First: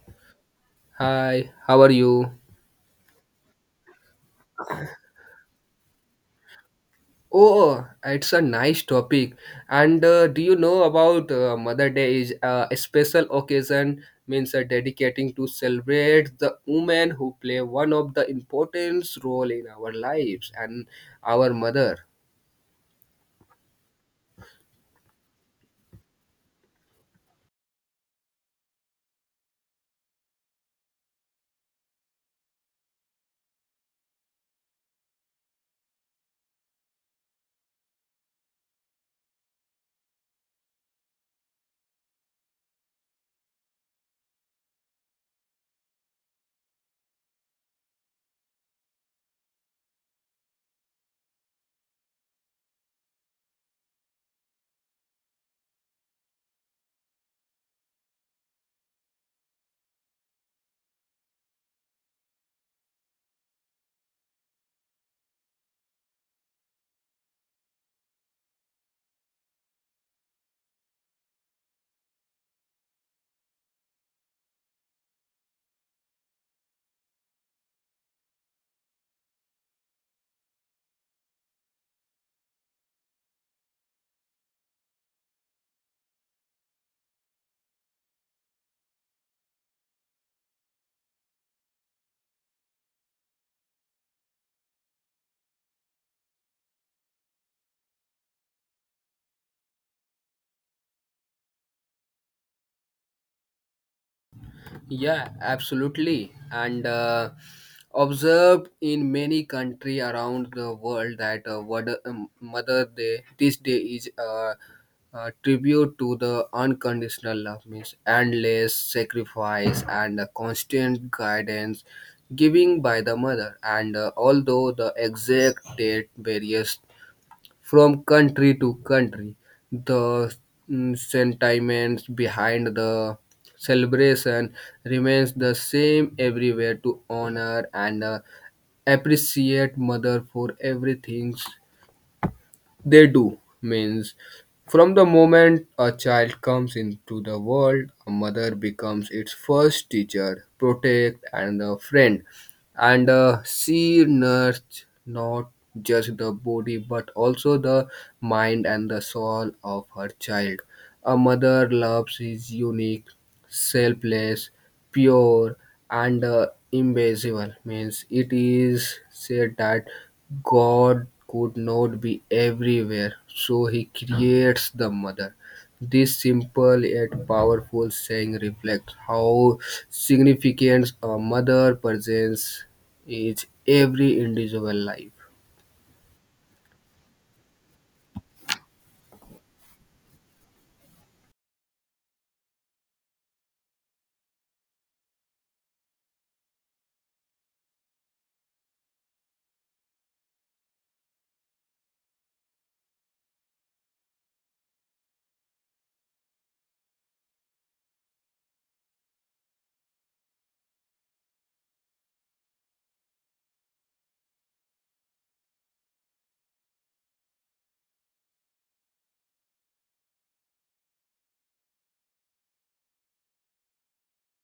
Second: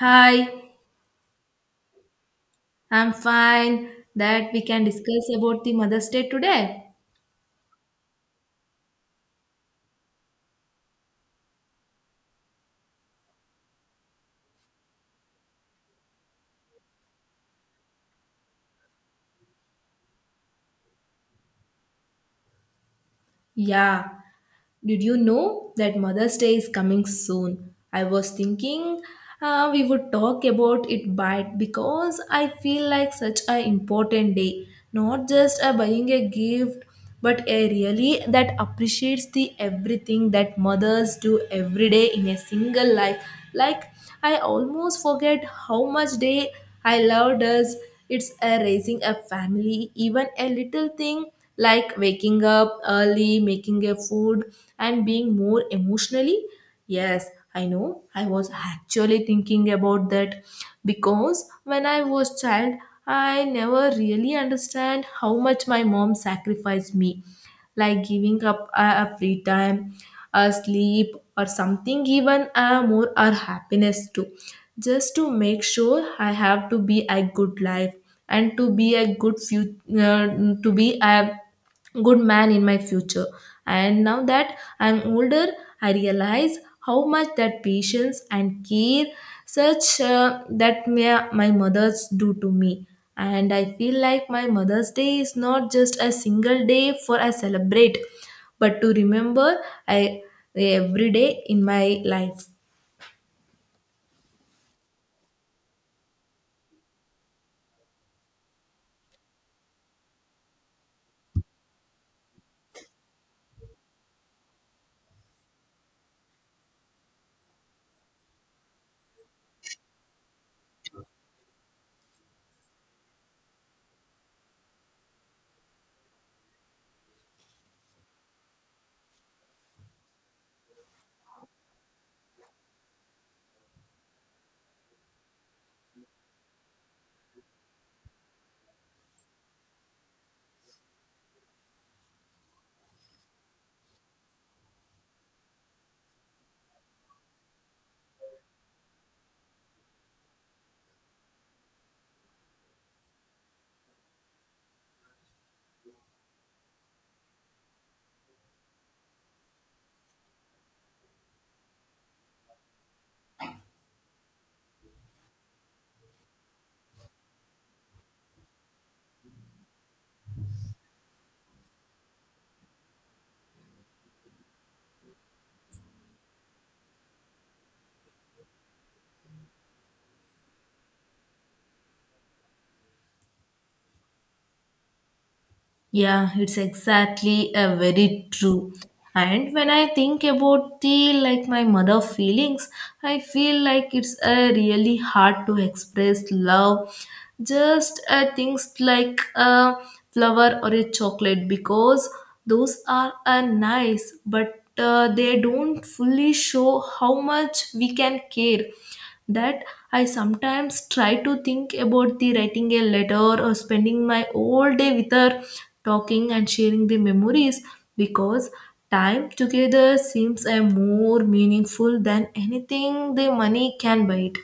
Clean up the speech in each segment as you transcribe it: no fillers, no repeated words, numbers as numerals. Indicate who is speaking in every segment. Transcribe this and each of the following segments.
Speaker 1: Hi,
Speaker 2: Hi, how are you?
Speaker 1: I'm fine. That we can discuss about the Mother's Day today.
Speaker 2: Oh, it's a nice topic. And do you know about Mother Day is a special occasion means dedicating to celebrate the women who play one of the important role in our lives and our mother.
Speaker 1: Yeah, did you know that Mother's Day is coming soon? I was thinking we would talk about it by because I feel like such an important day, not just a buying a gift, but a really that appreciates the everything that mothers do every day in a single life. Like, I almost forget how much day I love does it's a raising a family, even a little thing like waking up early, making a food, and being more emotionally. Yes, I know. I was actually thinking about that because when I was child, I never really understand how much my mom sacrificed me, like giving up a free time, a sleep or something, even a more our happiness too, just to make sure I have to be a good life and to be a good future, to be a good man in my future. And now that I'm older, I realize how much that patience and care such that my mothers do to me. And I feel like my Mother's Day is not just a single day for I celebrate, but to remember I every day in my life.
Speaker 2: Yeah, absolutely. And observed in many country around the world that Mother Day, this day is a tribute to the unconditional love, means endless sacrifice and the constant guidance giving by the mother. And although the exact date varies from country to country. The sentiments behind the celebration remains the same everywhere to honor and appreciate mother for everything they do means from the moment a child comes into the world a mother becomes its first teacher protect and a friend and she nourished not just the body but also the mind and the soul of her child. A mother loves is unique, selfless, pure, and invisible. Means it is said that God could not be everywhere, so He creates the mother. This simple yet powerful saying reflects how significant a mother presence is every individual life.
Speaker 1: Yeah, it's exactly a very true. And when I think about the like my mother feelings, I feel like it's a really hard to express love. Just things like a flower or a chocolate, because those are nice, but they don't fully show how much we can care that I sometimes try to think about the writing a letter or spending my whole day with her, talking and sharing the memories, because time together seems a more meaningful than anything the money can buy it.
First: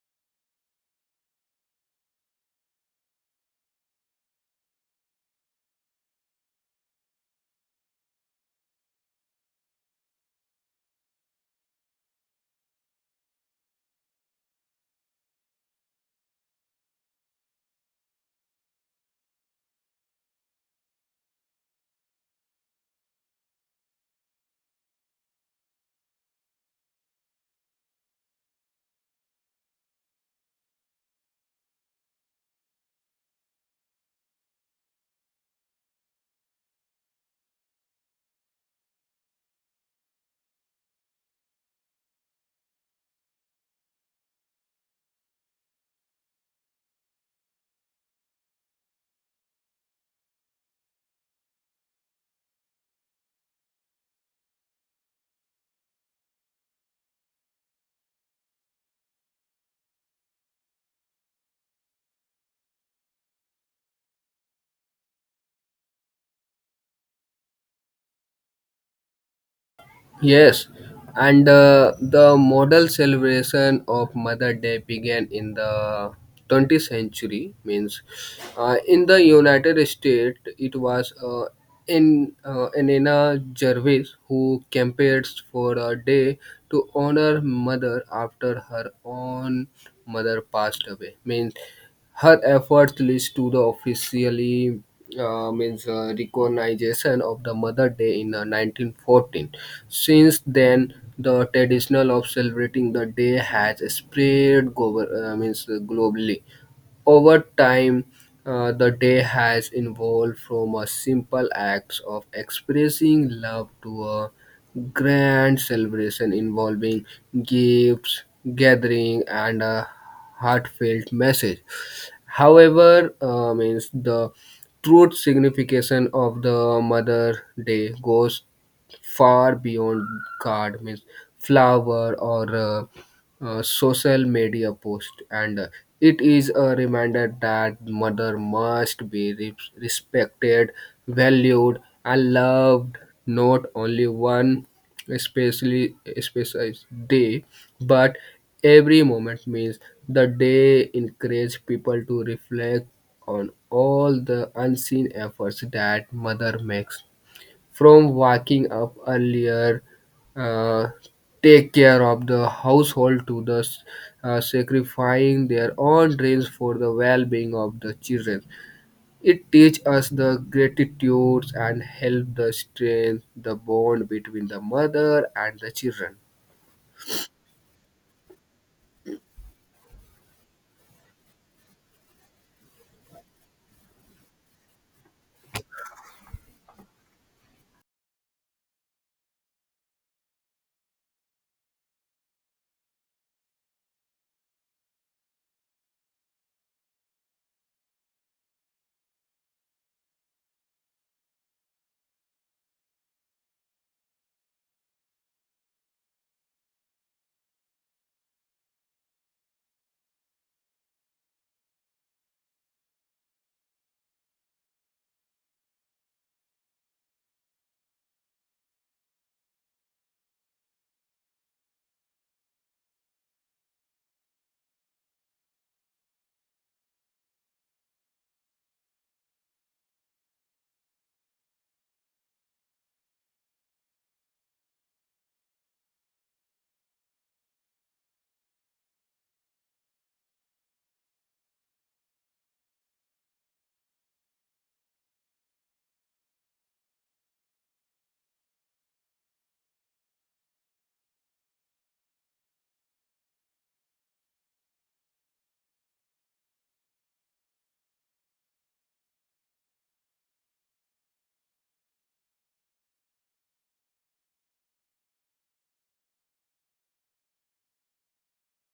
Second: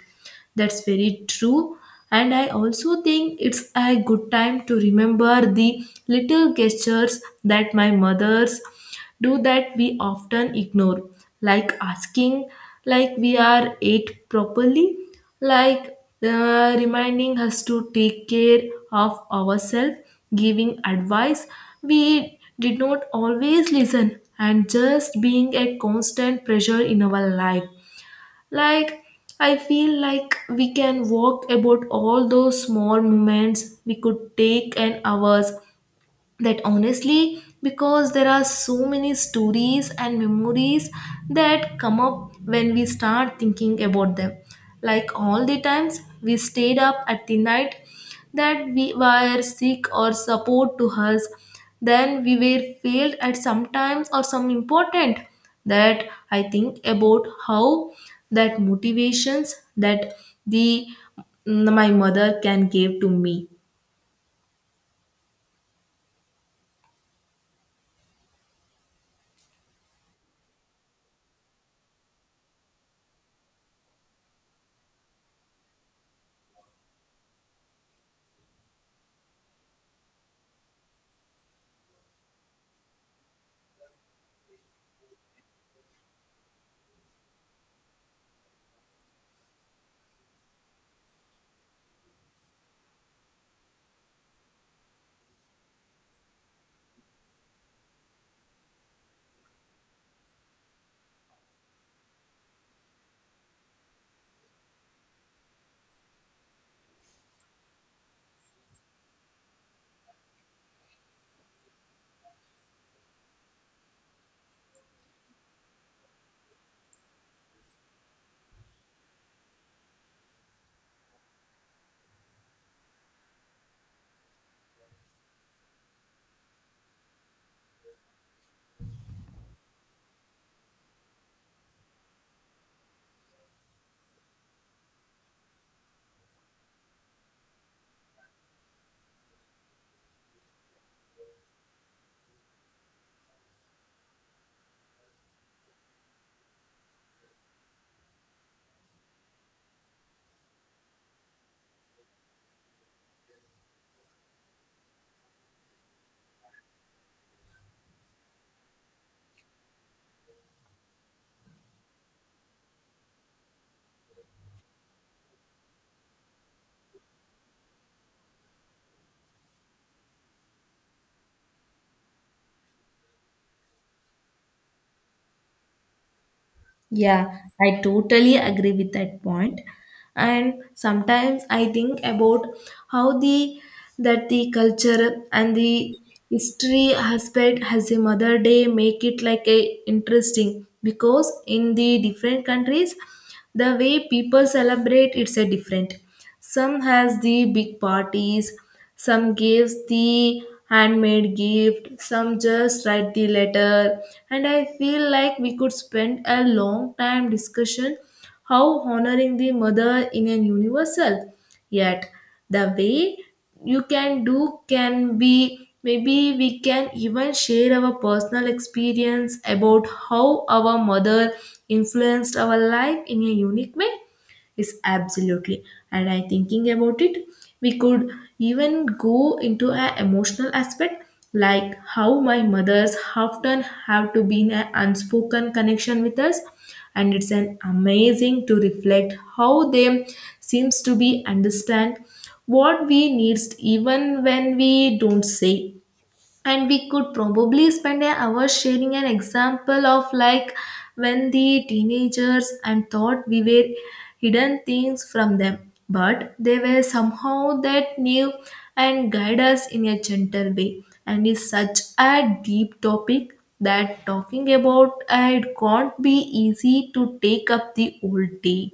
Speaker 1: That's very true. And I also think it's a good time to remember the little gestures that my mothers do that we often ignore, like asking, like we are ate properly, like reminding us to take care of ourselves, giving advice. We did not always listen, and just being a constant pressure in our life. Like, I feel like we can walk about all those small moments we could take an hours that honestly, because there are so many stories and memories that come up when we start thinking about them, like all the times we stayed up at the night that we were sick or support to us, then we were failed at sometimes or some important, that I think about how that motivations that the my mother can give to me.
Speaker 2: Yes, and the model celebration of Mother Day began in the 20th century. Means, in the United States, it was in Anena Jarvis who campaigned for a day to honor mother after her own mother passed away. Means. Her efforts leads to the officially means recognition of the Mother Day in 1914. Since then, the tradition of celebrating the day has spread gover- means globally. Over time, the day has evolved from a simple act of expressing love to a grand celebration involving gifts, gathering, and a heartfelt message. However, means the true signification of the Mother Day goes far beyond card, means flower or social media post, and it is a reminder that mother must be respected, valued, and loved not only one especially specialized day but every moment means the day encourage people to reflect on all the unseen efforts that mother makes. From waking up earlier, uh, take care of the household to the sacrificing their own dreams for the well-being of the children. It teaches us the gratitudes and help the strength the bond between the mother and the children.
Speaker 1: Yeah, I totally agree with that point. And sometimes I think about how the that the culture and the history aspect has a Mother Day make it like a interesting, because in the different countries the way people celebrate it's a different. Some has the big parties, some gives the handmade gift, some just write the letter, and I feel like we could spend a long time discussion how honoring the mother in an universal. Yet the way you can do can be maybe we can even share our personal experience about how our mother influenced our life in a unique way is absolutely, and I thinking about it we could even go into an emotional aspect, like how my mothers often have to be in an unspoken connection with us, and it's an amazing to reflect how they seems to be understand what we needs even when we don't say, and we could probably spend an hour sharing an example of like when the teenagers and thought we were hidden things from them but they were somehow that knew and guide us in a gentle way, and is such a deep topic that talking about it can't be easy to take up the whole day.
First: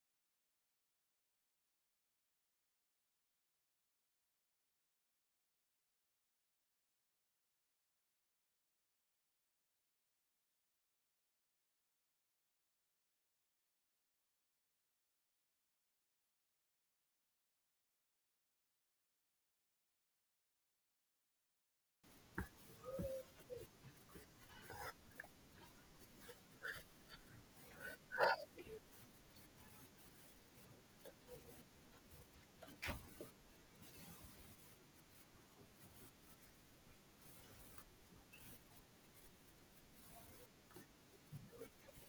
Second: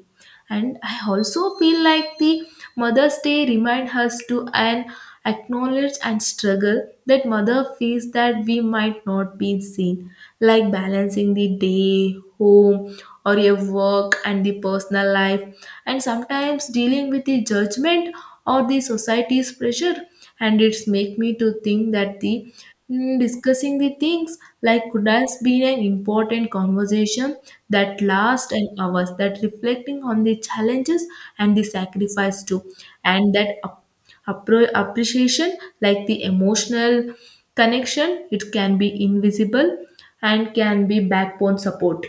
Speaker 1: And I also feel like the mother's day remind us to and acknowledge and struggle that mother feels that we might not be seen, like balancing the day home or your work and the personal life, and sometimes dealing with the judgment or the society's pressure, and it's make me to think that the discussing the things like could has been an important conversation that lasts an hours, that reflecting on the challenges and the sacrifice too, and that appreciation like the emotional connection, it can be invisible and can be backbone support.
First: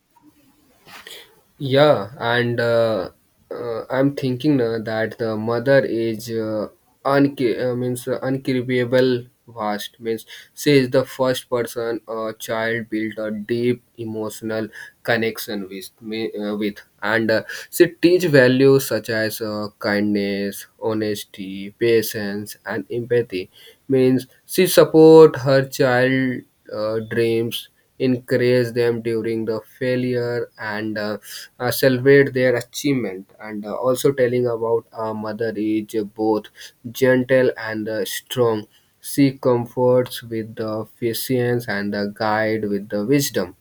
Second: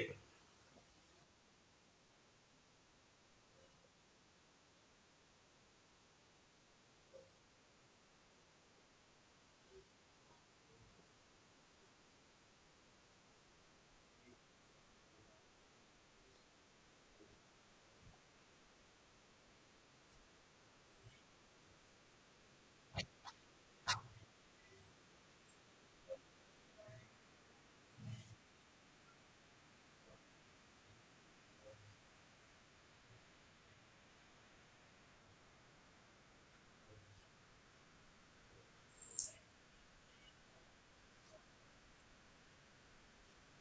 Speaker 2: Yeah, and I'm thinking that the mother is unca- means uncribbable vast means she is the first person a child built a deep emotional connection with me with and she teach values such as kindness honesty patience and empathy means she support her child dreams encourage them during the failure and celebrate their achievement and also telling about our mother is both gentle and strong she comforts with the patience and the guide with the wisdom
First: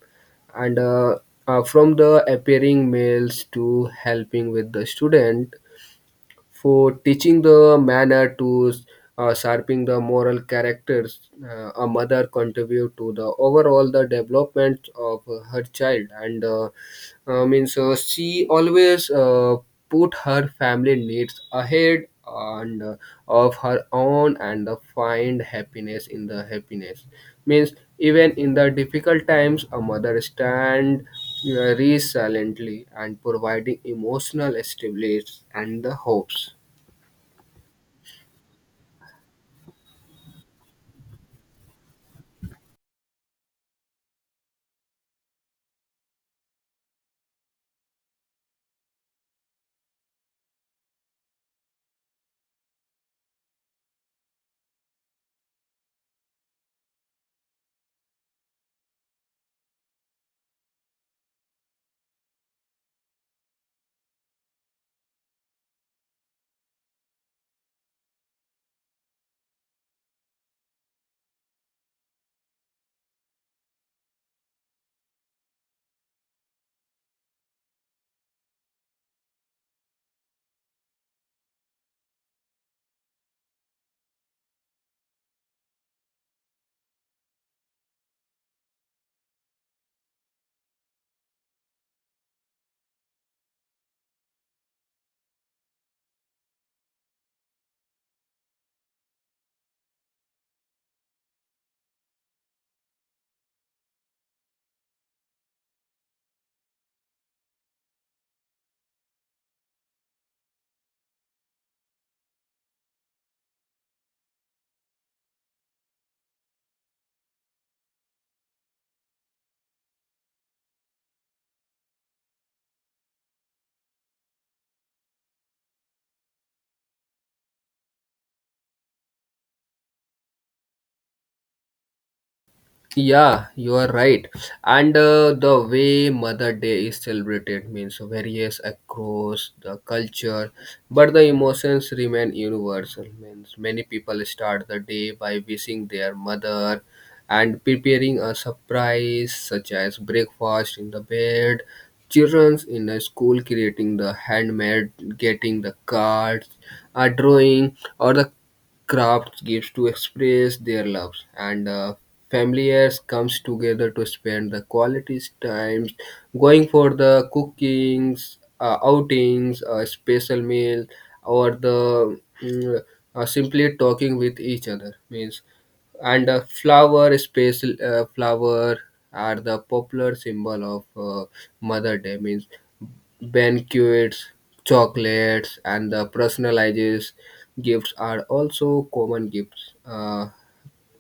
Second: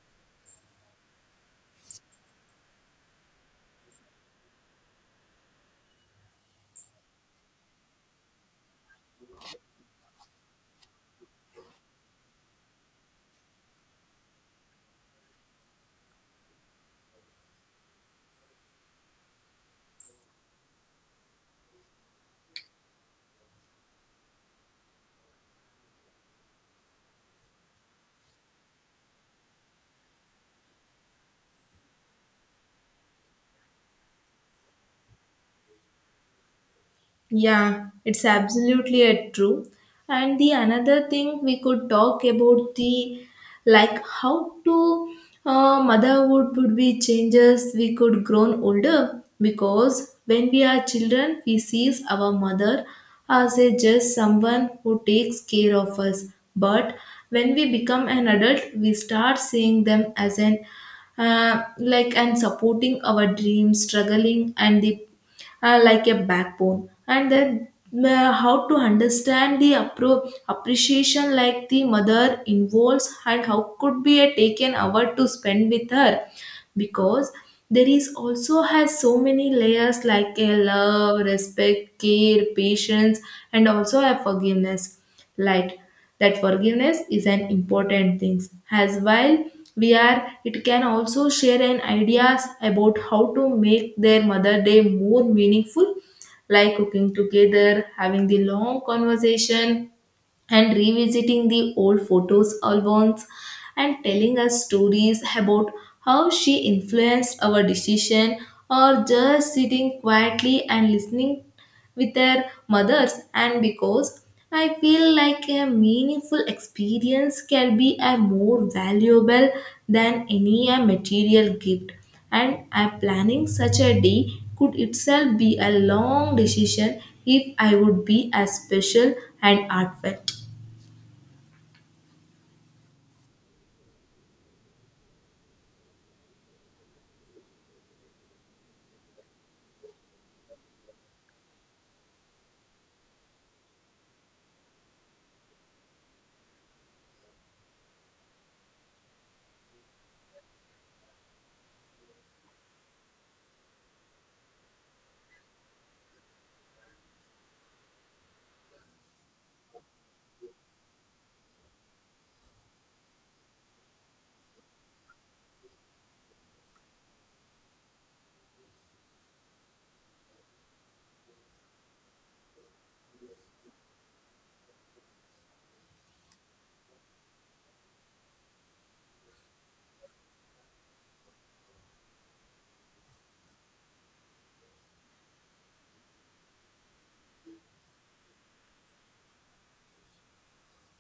Speaker 2: and from the appearing males to helping with the student for teaching the manner to sharpening the moral characters a mother contribute to the overall the development of her child and means she always put her family needs ahead and of her own and find happiness in the happiness means even in the difficult times a mother stand very silently and providing emotional stability and the hopes.
Speaker 1: Yeah, it's absolutely a true. And the another thing we could talk about the like how to motherhood would be changes we could grown older, because when we are children we sees our mother as a just someone who takes care of us, but when we become an adult we start seeing them as an like and supporting our dreams struggling and the like a backbone, and then how to understand the appreciation like the mother involves and how could be a taken hour to spend with her, because there is also has so many layers like a love respect care patience and also a forgiveness, like that forgiveness is an important thing as while we are, it can also share an ideas about how to make their mother day more meaningful, like cooking together, having the long conversation, and revisiting the old photos albums, and telling us stories about how she influenced our decision, or just sitting quietly and listening with their mothers. And because I feel like a meaningful experience can be a more valuable than any a material gift, and I planning such a day could itself be a long decision if I would be as special and heartfelt.
Speaker 2: Yeah, you are right. And the way Mother Day is celebrated means varies across the culture, but the emotions remain universal. Means many people start the day by wishing their mother and preparing a surprise such as breakfast in the bed, children's in the school creating the handmade, getting the cards, a drawing, or the craft gives to express their loves and familiars comes together to spend the quality times going for the cookings outings a special meal or the simply talking with each other means and uh, flower are the popular symbol of mother day means banquets chocolates and the personalized gifts are also common gifts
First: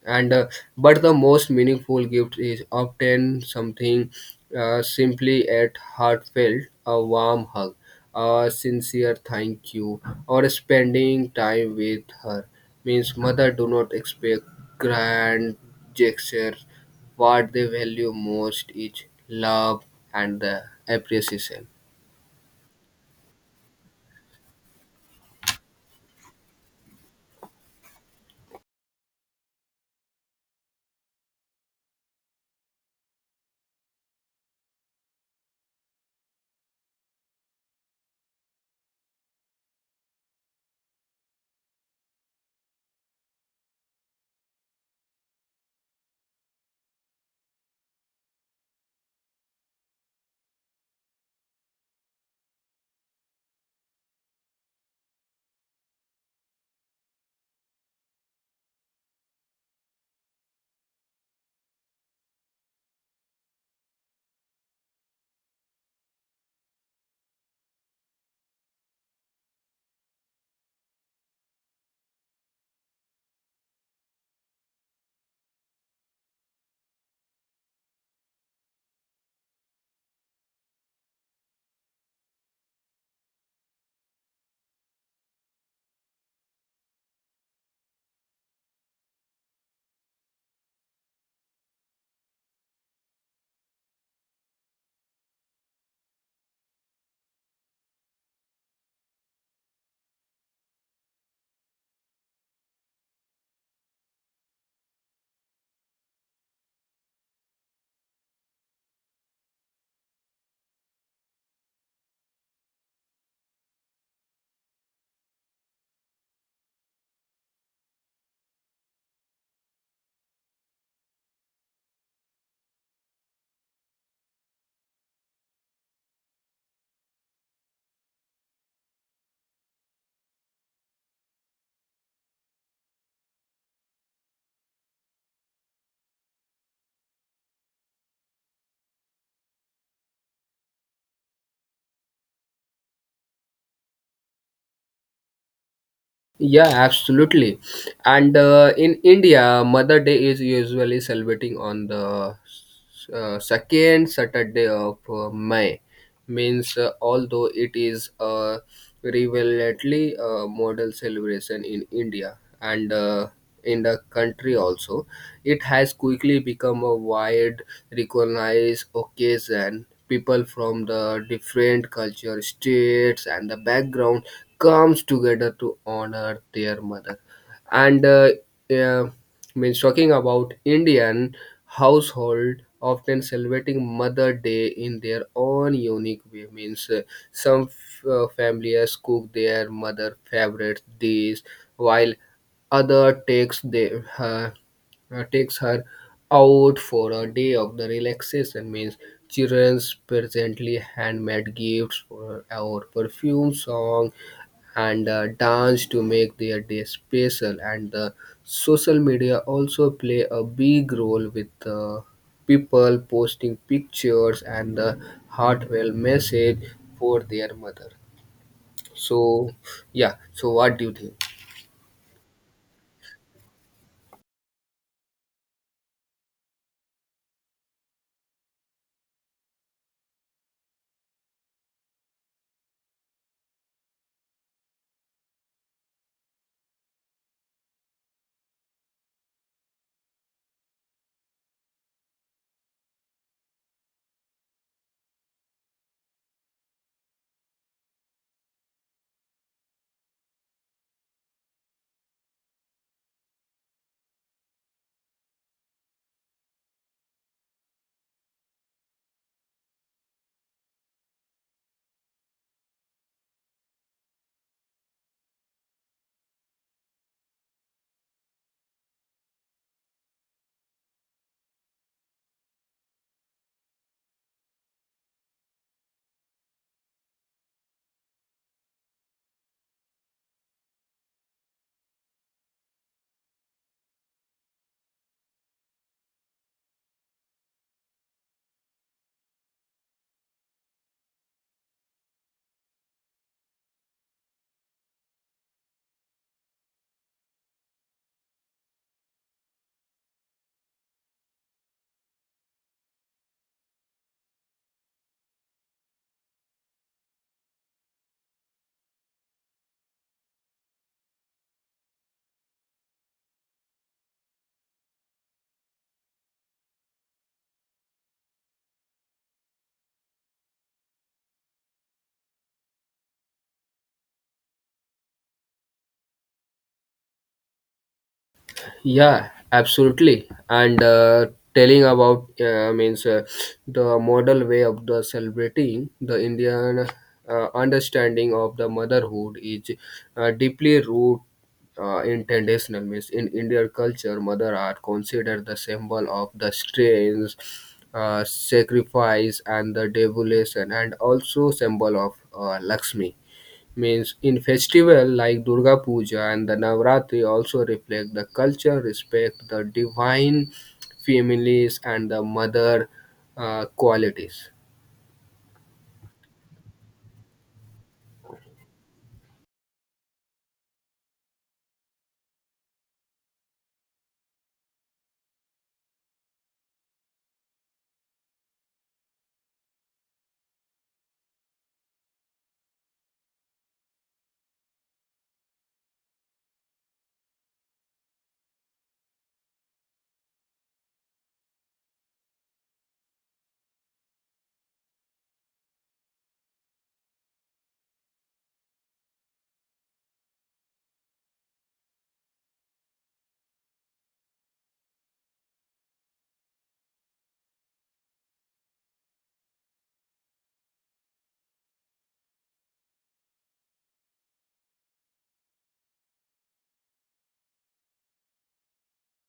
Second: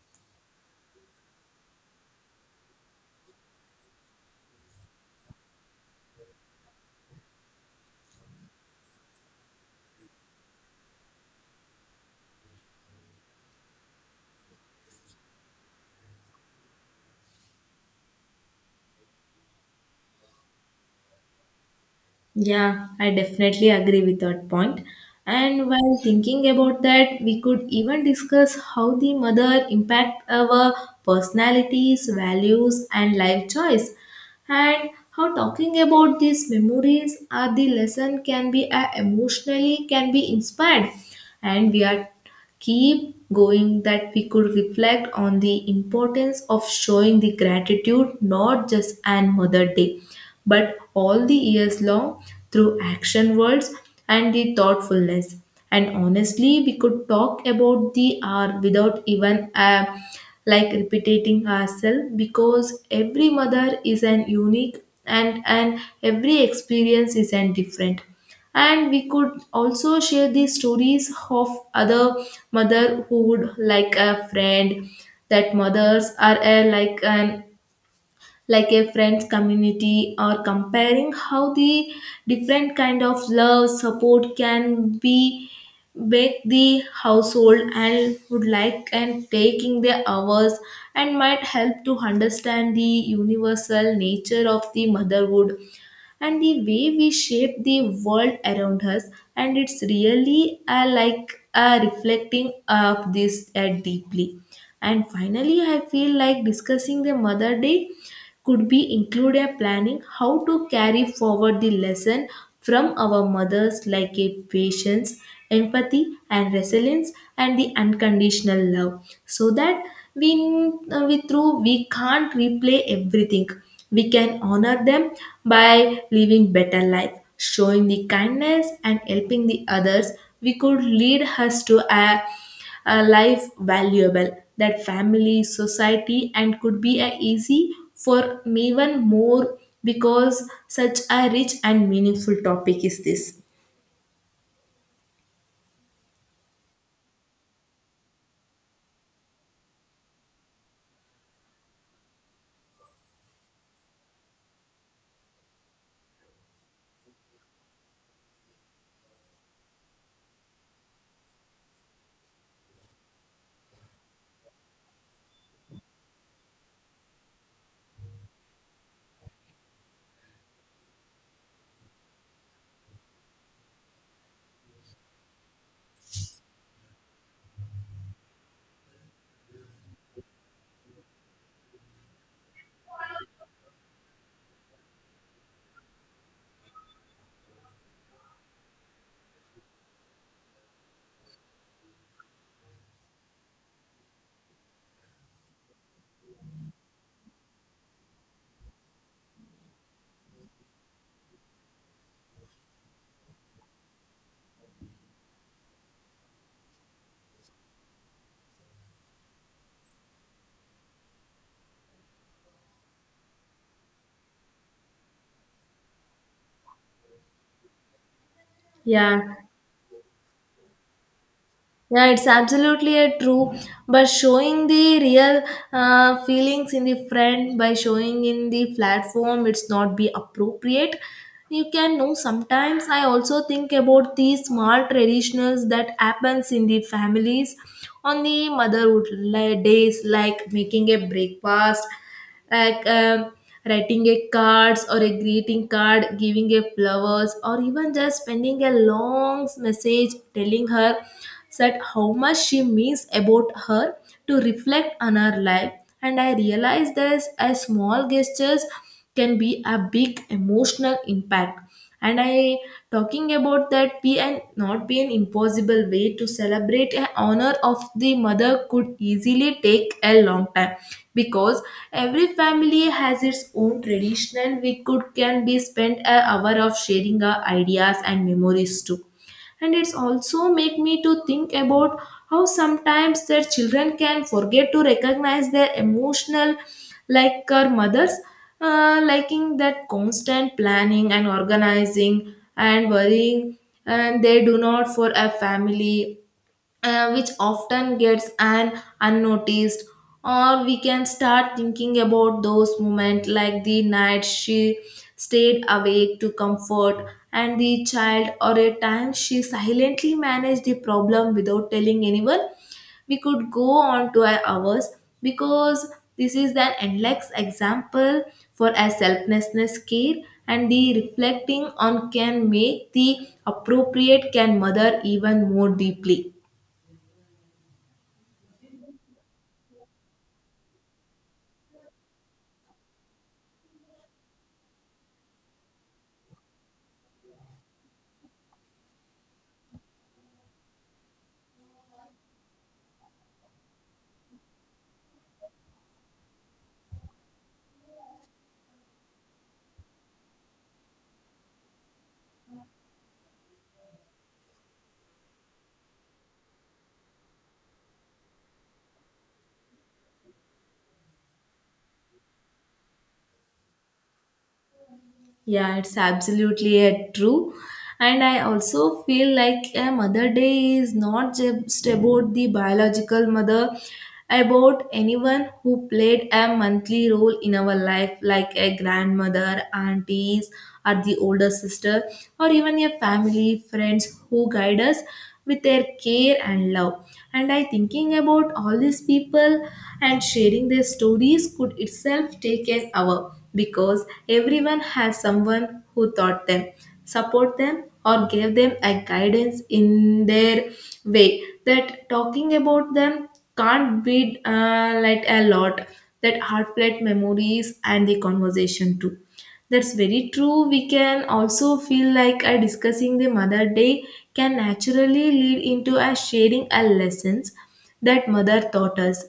Speaker 2: and but the most meaningful gift is often something simply at heartfelt a warm hug a sincere thank you or spending time with her means mother do not expect grand gestures what they value most is love and the appreciation.
Speaker 1: Yeah, I definitely agree with that point. And while thinking about that, we could even discuss how the mother impact our personalities, values, and life choice, and how talking about these memories or the lesson can be emotionally can be inspired, and we are keep going that we could reflect on the importance of showing the gratitude not just an mother day but all the years long, through action words and the thoughtfulness. And honestly we could talk about the hour without even like repeating ourselves, because every mother is an unique, and every experience is an different, and we could also share the stories of other mother who would like a friend, that mothers are like an like a friends community, or comparing how the different kind of love support can be make the household and would like and taking their hours, and might help to understand the universal nature of the motherhood and the way we shape the world around us. And it's really like reflecting of this deeply. And finally I feel like discussing the mother day could be include a planning how to carry forward the lesson from our mothers like a patience, empathy, and resilience and the unconditional love, so that we through we can't replay everything, we can honor them by living better life, showing the kindness and helping the others. We could lead us to a life valuable that family society and could be a easy for even more, because such a rich and meaningful topic is this.
Speaker 2: Yeah, absolutely. And in India, Mother Day is usually celebrating on the second Saturday of May. Means, although it is a relevantly model celebration in India and in the country also, it has quickly become a wide recognized occasion people from the different culture, states, and the background comes together to honor their mother. And yeah, means talking about Indian household often celebrating Mother Day in their own unique way. Means some families cook their mother favorite dish, while other takes her out for a day of the relaxation means children's presently handmade gifts for our perfume song and dance to make their day special and the social media also play a big role with people posting pictures and the heartfelt message for their mother.
Speaker 1: Yeah.
Speaker 2: So yeah, so what do you think?
Speaker 1: Yeah, it's absolutely a true. But showing the real feelings in the front by showing in the platform, it's not be appropriate. You can know sometimes I also think about the small traditionals that happens in the families on the motherhood days, like making a breakfast, like writing a cards or a greeting card, giving a flowers, or even just sending a long message telling her that how much she means about her, to reflect on her life. And I realized that a small gestures can be a big emotional impact. And I talking about that be an not be an impossible way to celebrate an honor of the mother could easily take a long time, because every family has its own tradition. We could can be spent an hour of sharing our ideas and memories too. And it's also make me to think about how sometimes their children can forget to recognize their emotional like our mothers liking that constant planning and organizing and worrying and they do not for a family which often gets an unnoticed, or we can start thinking about those moments like the night she stayed awake to comfort and the child or a time she silently managed the problem without telling anyone, we could go on to our hours, because this is an endless example for a selflessness care, and the reflecting on can make the appropriate can mother even more deeply.
Speaker 2: Yeah, absolutely. And telling about means the model way of the celebrating the Indian understanding of the motherhood is deeply rooted in traditional means in Indian culture. Mother are considered the symbol of the strength, sacrifice, and the devotion, and also symbol of Lakshmi means in festival like Durga Puja and the Navratri also reflect the culture, respect the divine families and the mother qualities.
Speaker 1: Yeah, it's absolutely a true. And I also feel like a Mother Day is not just about the biological mother, about anyone who played a monthly role in our life, like a grandmother, aunties, or the older sister, or even a family, friends who guide us with their care and love, and I thinking about all these people, and sharing their stories could itself take an hour because everyone has someone who taught them, support them, or gave them a guidance in their way, that talking about them can't be like a lot, that heartfelt memories and the conversation too. That's very true. We can also feel like a discussing the Mother Day can naturally lead into a sharing a lessons that Mother taught us,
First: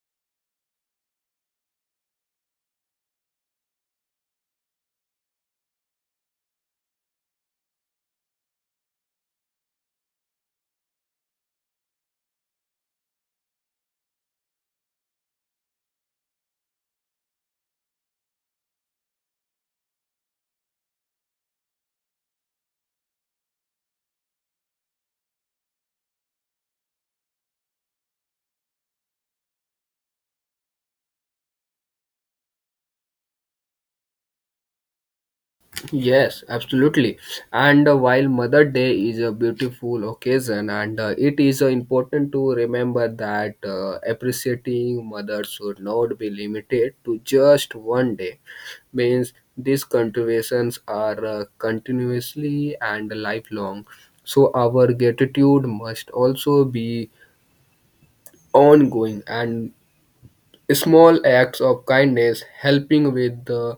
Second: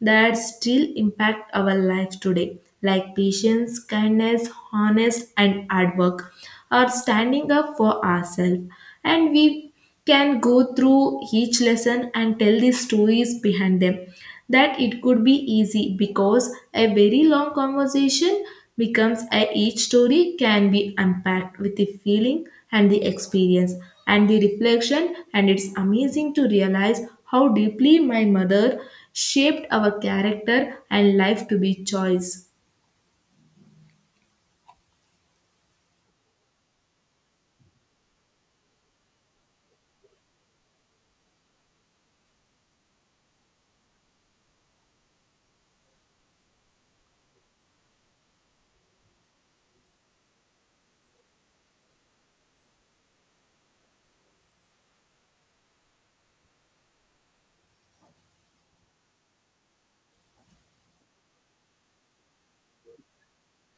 Speaker 1: that still impact our life today, like patience, kindness, honest, and hard work, or standing up for ourselves. And we can go through each lesson and tell the stories behind them, that it could be easy because a very long conversation becomes a each story can be unpacked with the feeling and the experience and the reflection. And it's amazing to realize how deeply my mother shaped our character and life to be choice.
Speaker 2: Yes, absolutely. And while Mother Day is a beautiful occasion, and it is important to remember that appreciating mothers should not be limited to just one day. Means these contributions are continuously and lifelong. So our gratitude must also be ongoing and small acts of kindness helping with the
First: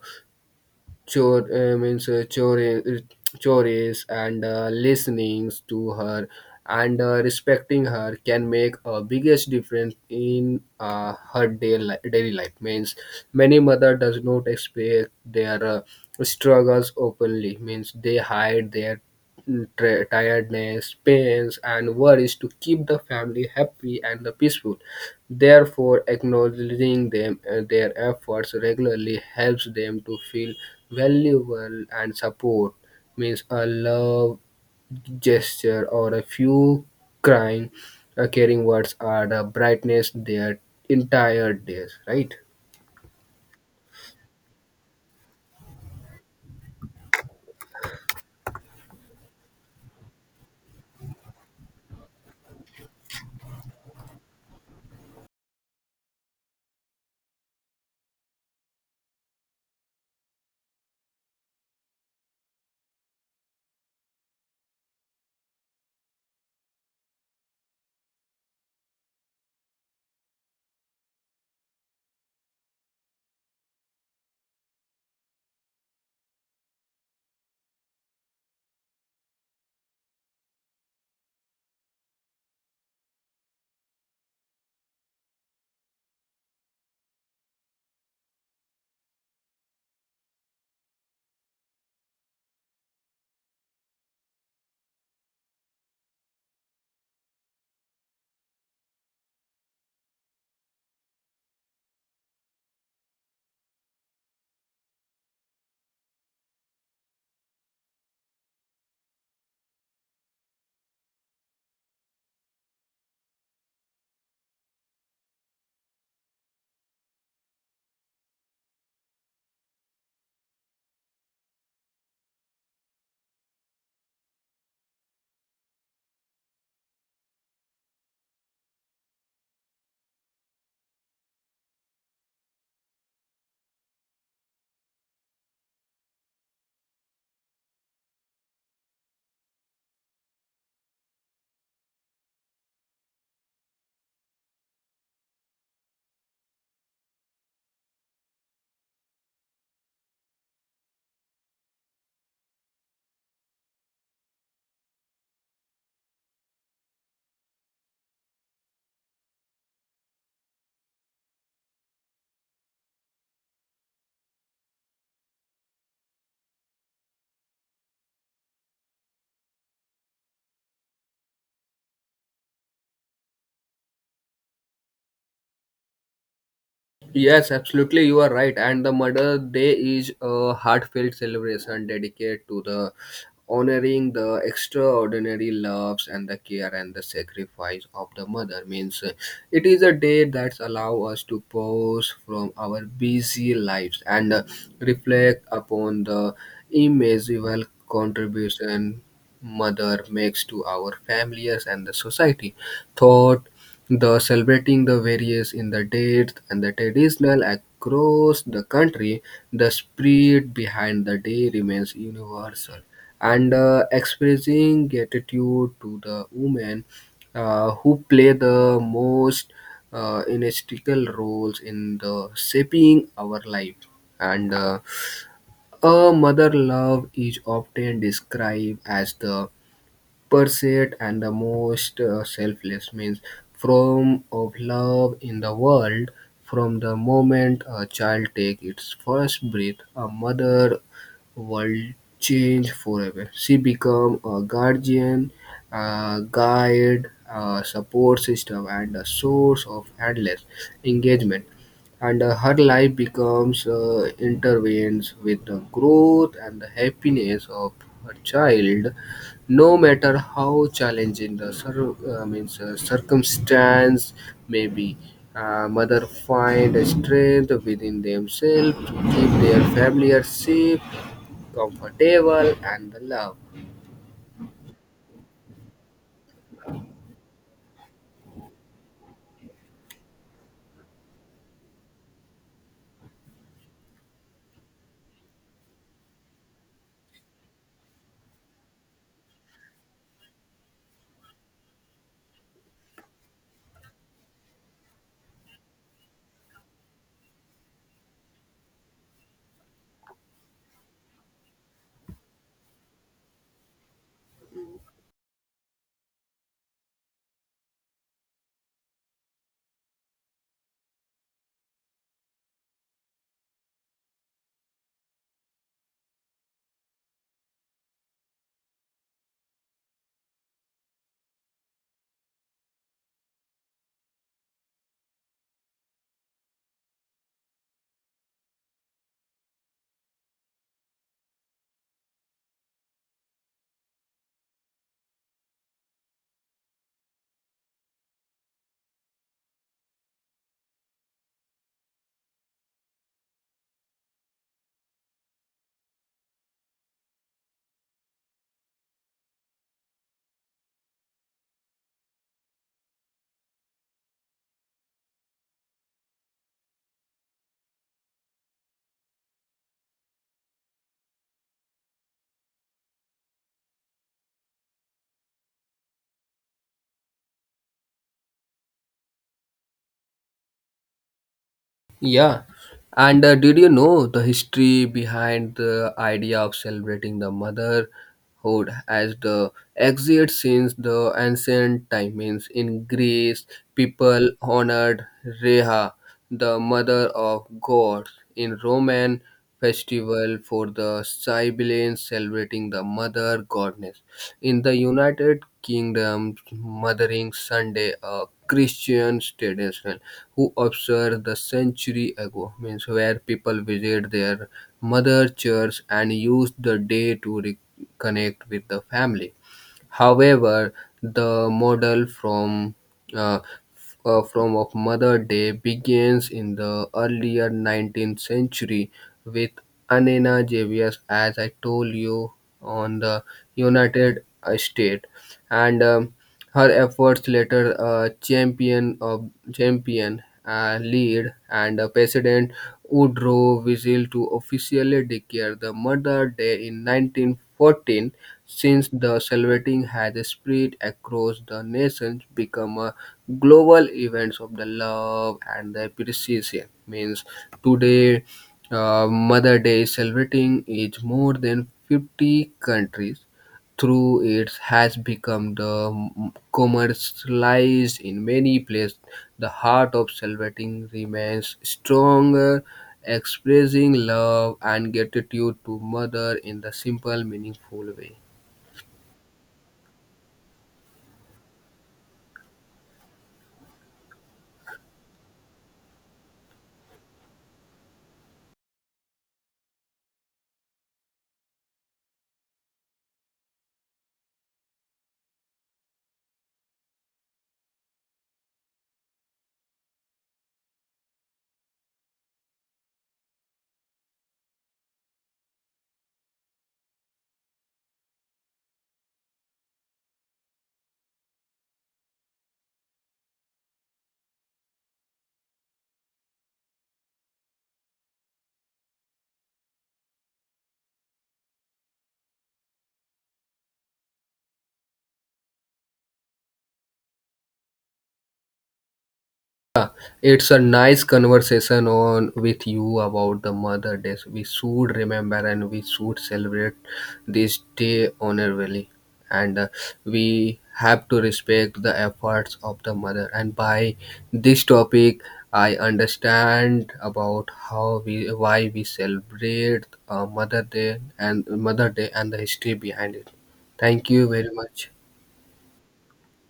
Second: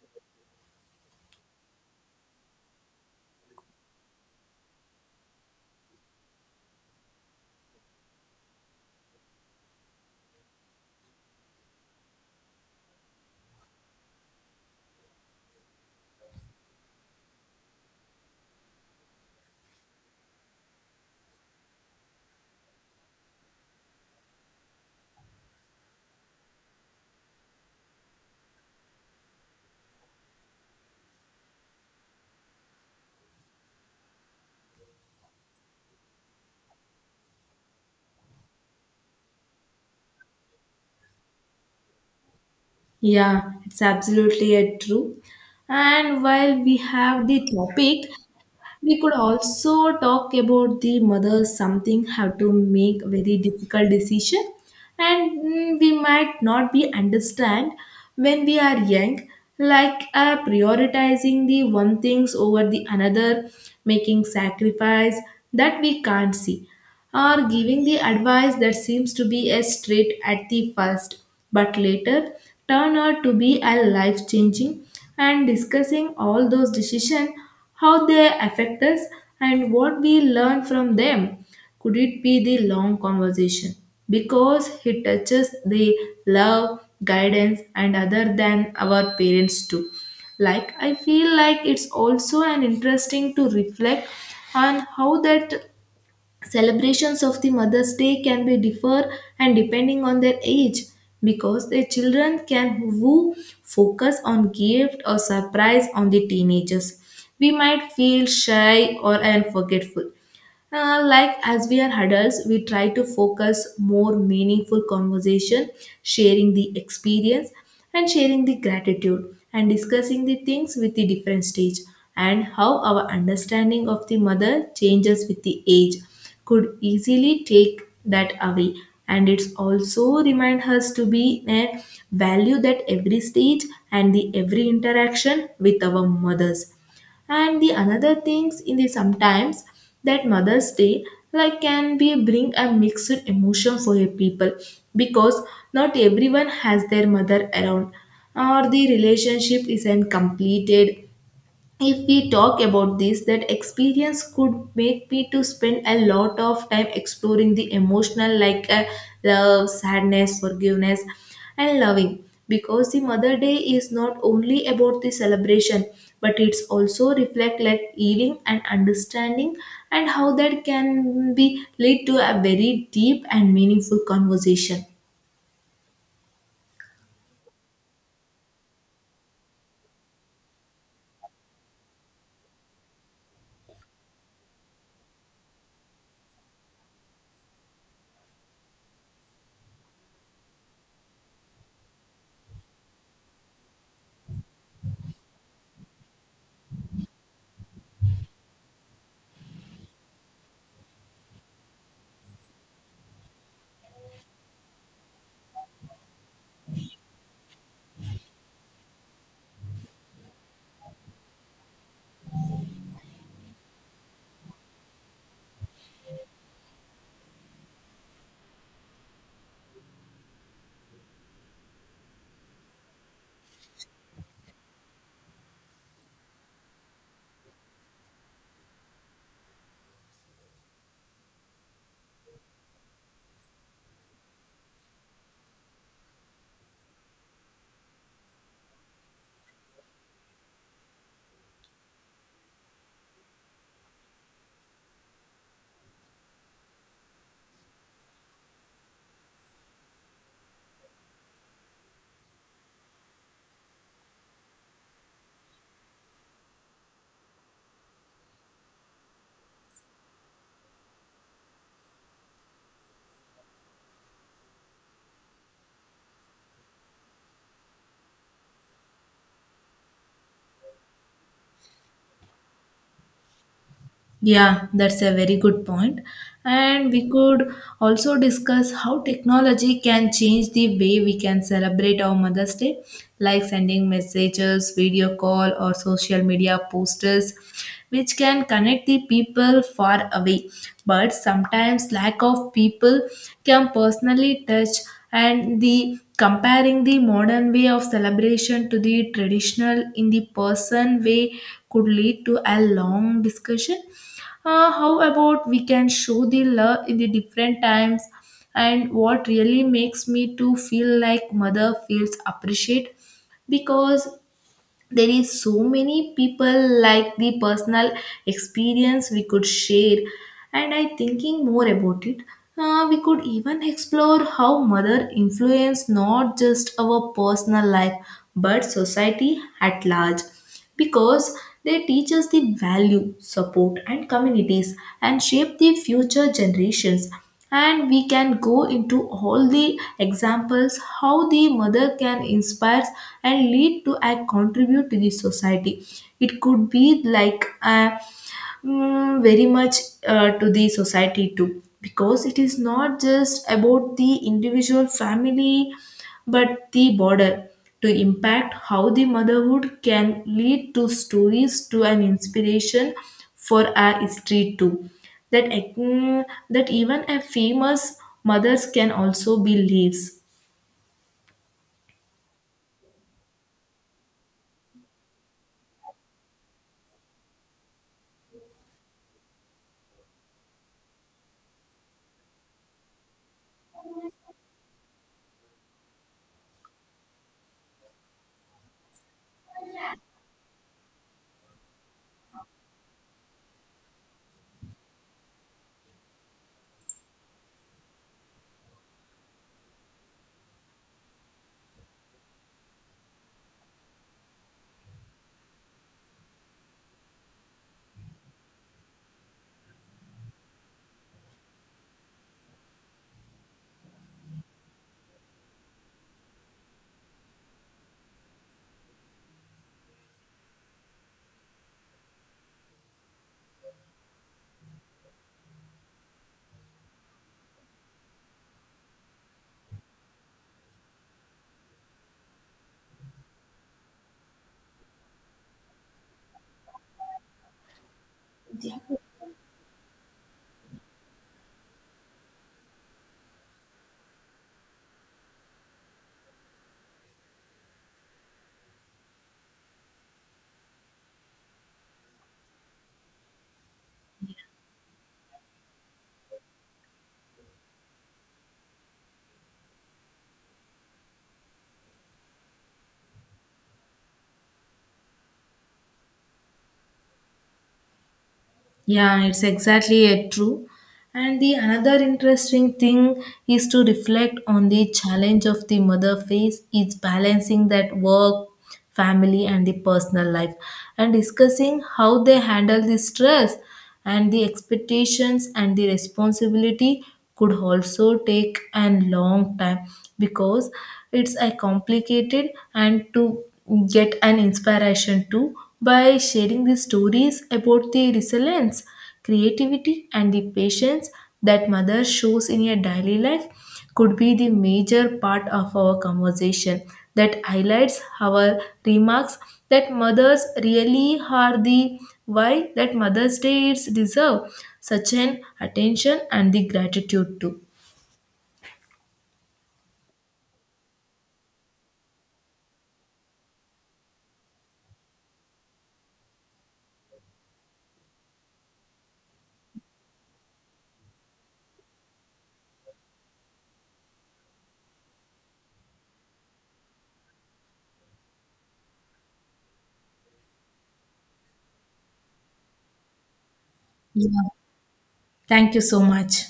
Speaker 2: chore uh, means uh, chore, chores and listening to her and respecting her can make a biggest difference in uh, daily life means many mother does not expect their struggles openly means they hide their tiredness, pains, and worries to keep the family happy and peaceful. Therefore, acknowledging them their efforts regularly helps them to feel valuable and support. Means a love gesture or a few crying, caring words are the brightness their entire days. Right.
Speaker 1: Yeah, it's absolutely a true. And while we have the topic, we could also talk about the mothers something have to make very difficult decision, and we might not be understand when we are young, like prioritizing the one things over the another, making sacrifice that we can't see, or giving the advice that seems to be a straight at the first but later turn out to be a life changing. And discussing all those decisions, how they affect us, and what we learn from them. Could it be the long conversation? Because it touches the love, guidance, and other than our parents too. Like, I feel like it's also an interesting to reflect on how that celebrations of the Mother's Day can be differ and depending on their age, because the children can who focus on gift or surprise on the teenagers. We might feel shy or and forgetful, like as we are adults, we try to focus more meaningful conversation, sharing the experience and sharing the gratitude and discussing the things with the different stage, and how our understanding of the mother changes with the age could easily take that away. And it's also remind us to be a value that every stage and the every interaction with our mothers and the another things in the sometimes, that mother's day like can be bring a mixed emotion for a people, because not everyone has their mother around or the relationship isn't completed. If we talk about this, that experience could make me to spend a lot of time exploring the emotional, like love, sadness, forgiveness, and loving, because the mother day is not only about the celebration, but it's also reflect like healing and understanding, and how that can be lead to a very deep and meaningful conversation.
Speaker 2: Yes, absolutely, you are right. And the Mother Day is a heartfelt celebration dedicated to the honoring the extraordinary loves and the care and the sacrifice of the mother. Means it is a day that allows us to pause from our busy lives and reflect upon the immeasurable contribution mother makes to our families and the society. Thought the celebrating the various in the dates and the traditional across the country the spirit behind the day remains universal and expressing gratitude to the women who play the most integral roles in the shaping our life and a mother love is often described as the perseid and the most selfless means form of love in the world from the moment a child takes its first breath a mother will change forever she becomes a guardian a guide a support system and a source of endless engagement and her life becomes intertwined with the growth and the happiness of her child no matter how challenging the cir- means circumstance may be, mother find a strength within themselves to keep their family safe, comfortable, and loved.
Speaker 1: Yeah, that's a very good point. And we could also discuss how technology can change the way we can celebrate our Mother's Day, like sending messages, video call, or social media posters, which can connect the people far away. But sometimes lack of people can personally touch, and the comparing the modern way of celebration to the traditional in the person way could lead to a long discussion. How about we can show the love in the different times, and what really makes me to feel like mother feels appreciate, because there is so many people like the personal experience we could share. And I thinking more about it, we could even explore how mother influence not just our personal life but society at large, because they teach us the value, support, and communities, and shape the future generations. And we can go into all the examples how the mother can inspire and lead to and contribute to the society. It could be like a very much to the society too, because it is not just about the individual family but the border to impact how the motherhood can lead to stories to an inspiration for our history too, that ac- that even a famous mothers can also be leaves.
Speaker 2: Yeah. And did you know the history behind the idea of celebrating the motherhood as the exit since the ancient time means in Greece people honored Reha, the mother of gods, in Roman festival for the sibilance celebrating the mother goddess. In the United Kingdom, Mothering Sunday, a Christian tradition who observed the century ago, means where people visit their mother church and use the day to reconnect with the family. However, the model from uh, from of Mother Day begins in the earlier 19th century with Anena Javius, as I told you, on the United States, and her efforts later champion lead and President Woodrow Wilson to officially declare the Mother Day in 1914. Since the celebrating has spread across the nations, become a global event of the love and the appreciation. Means today, Mother Day celebrating is more than 50 countries through it has become the commercialized in many places. The heart of celebrating remains stronger, expressing love and gratitude to mother in the simple, meaningful way.
Speaker 1: Yeah, it's exactly it, true. And the another interesting thing is to reflect on the challenge of the mother face is balancing that work, family, and the personal life, and discussing how they handle the stress and the expectations and the responsibility could also take a long time, because it's a complicated and to get an inspiration too, by sharing the stories about the resilience, creativity, and the patience that mother shows in your daily life could be the major part of our conversation, that highlights our remarks that mothers really are the why that mother's day is deserve such an attention and the gratitude too.
Speaker 2: Yeah, it's a nice conversation on with you about the Mother Day. We should remember and we should celebrate this day honorably, and we have to respect the efforts of the mother. And by this topic, I understand about how we why we celebrate Mother Day and the history behind it. Thank you
Speaker 1: Yeah,
Speaker 2: very much.
Speaker 1: thank you so much.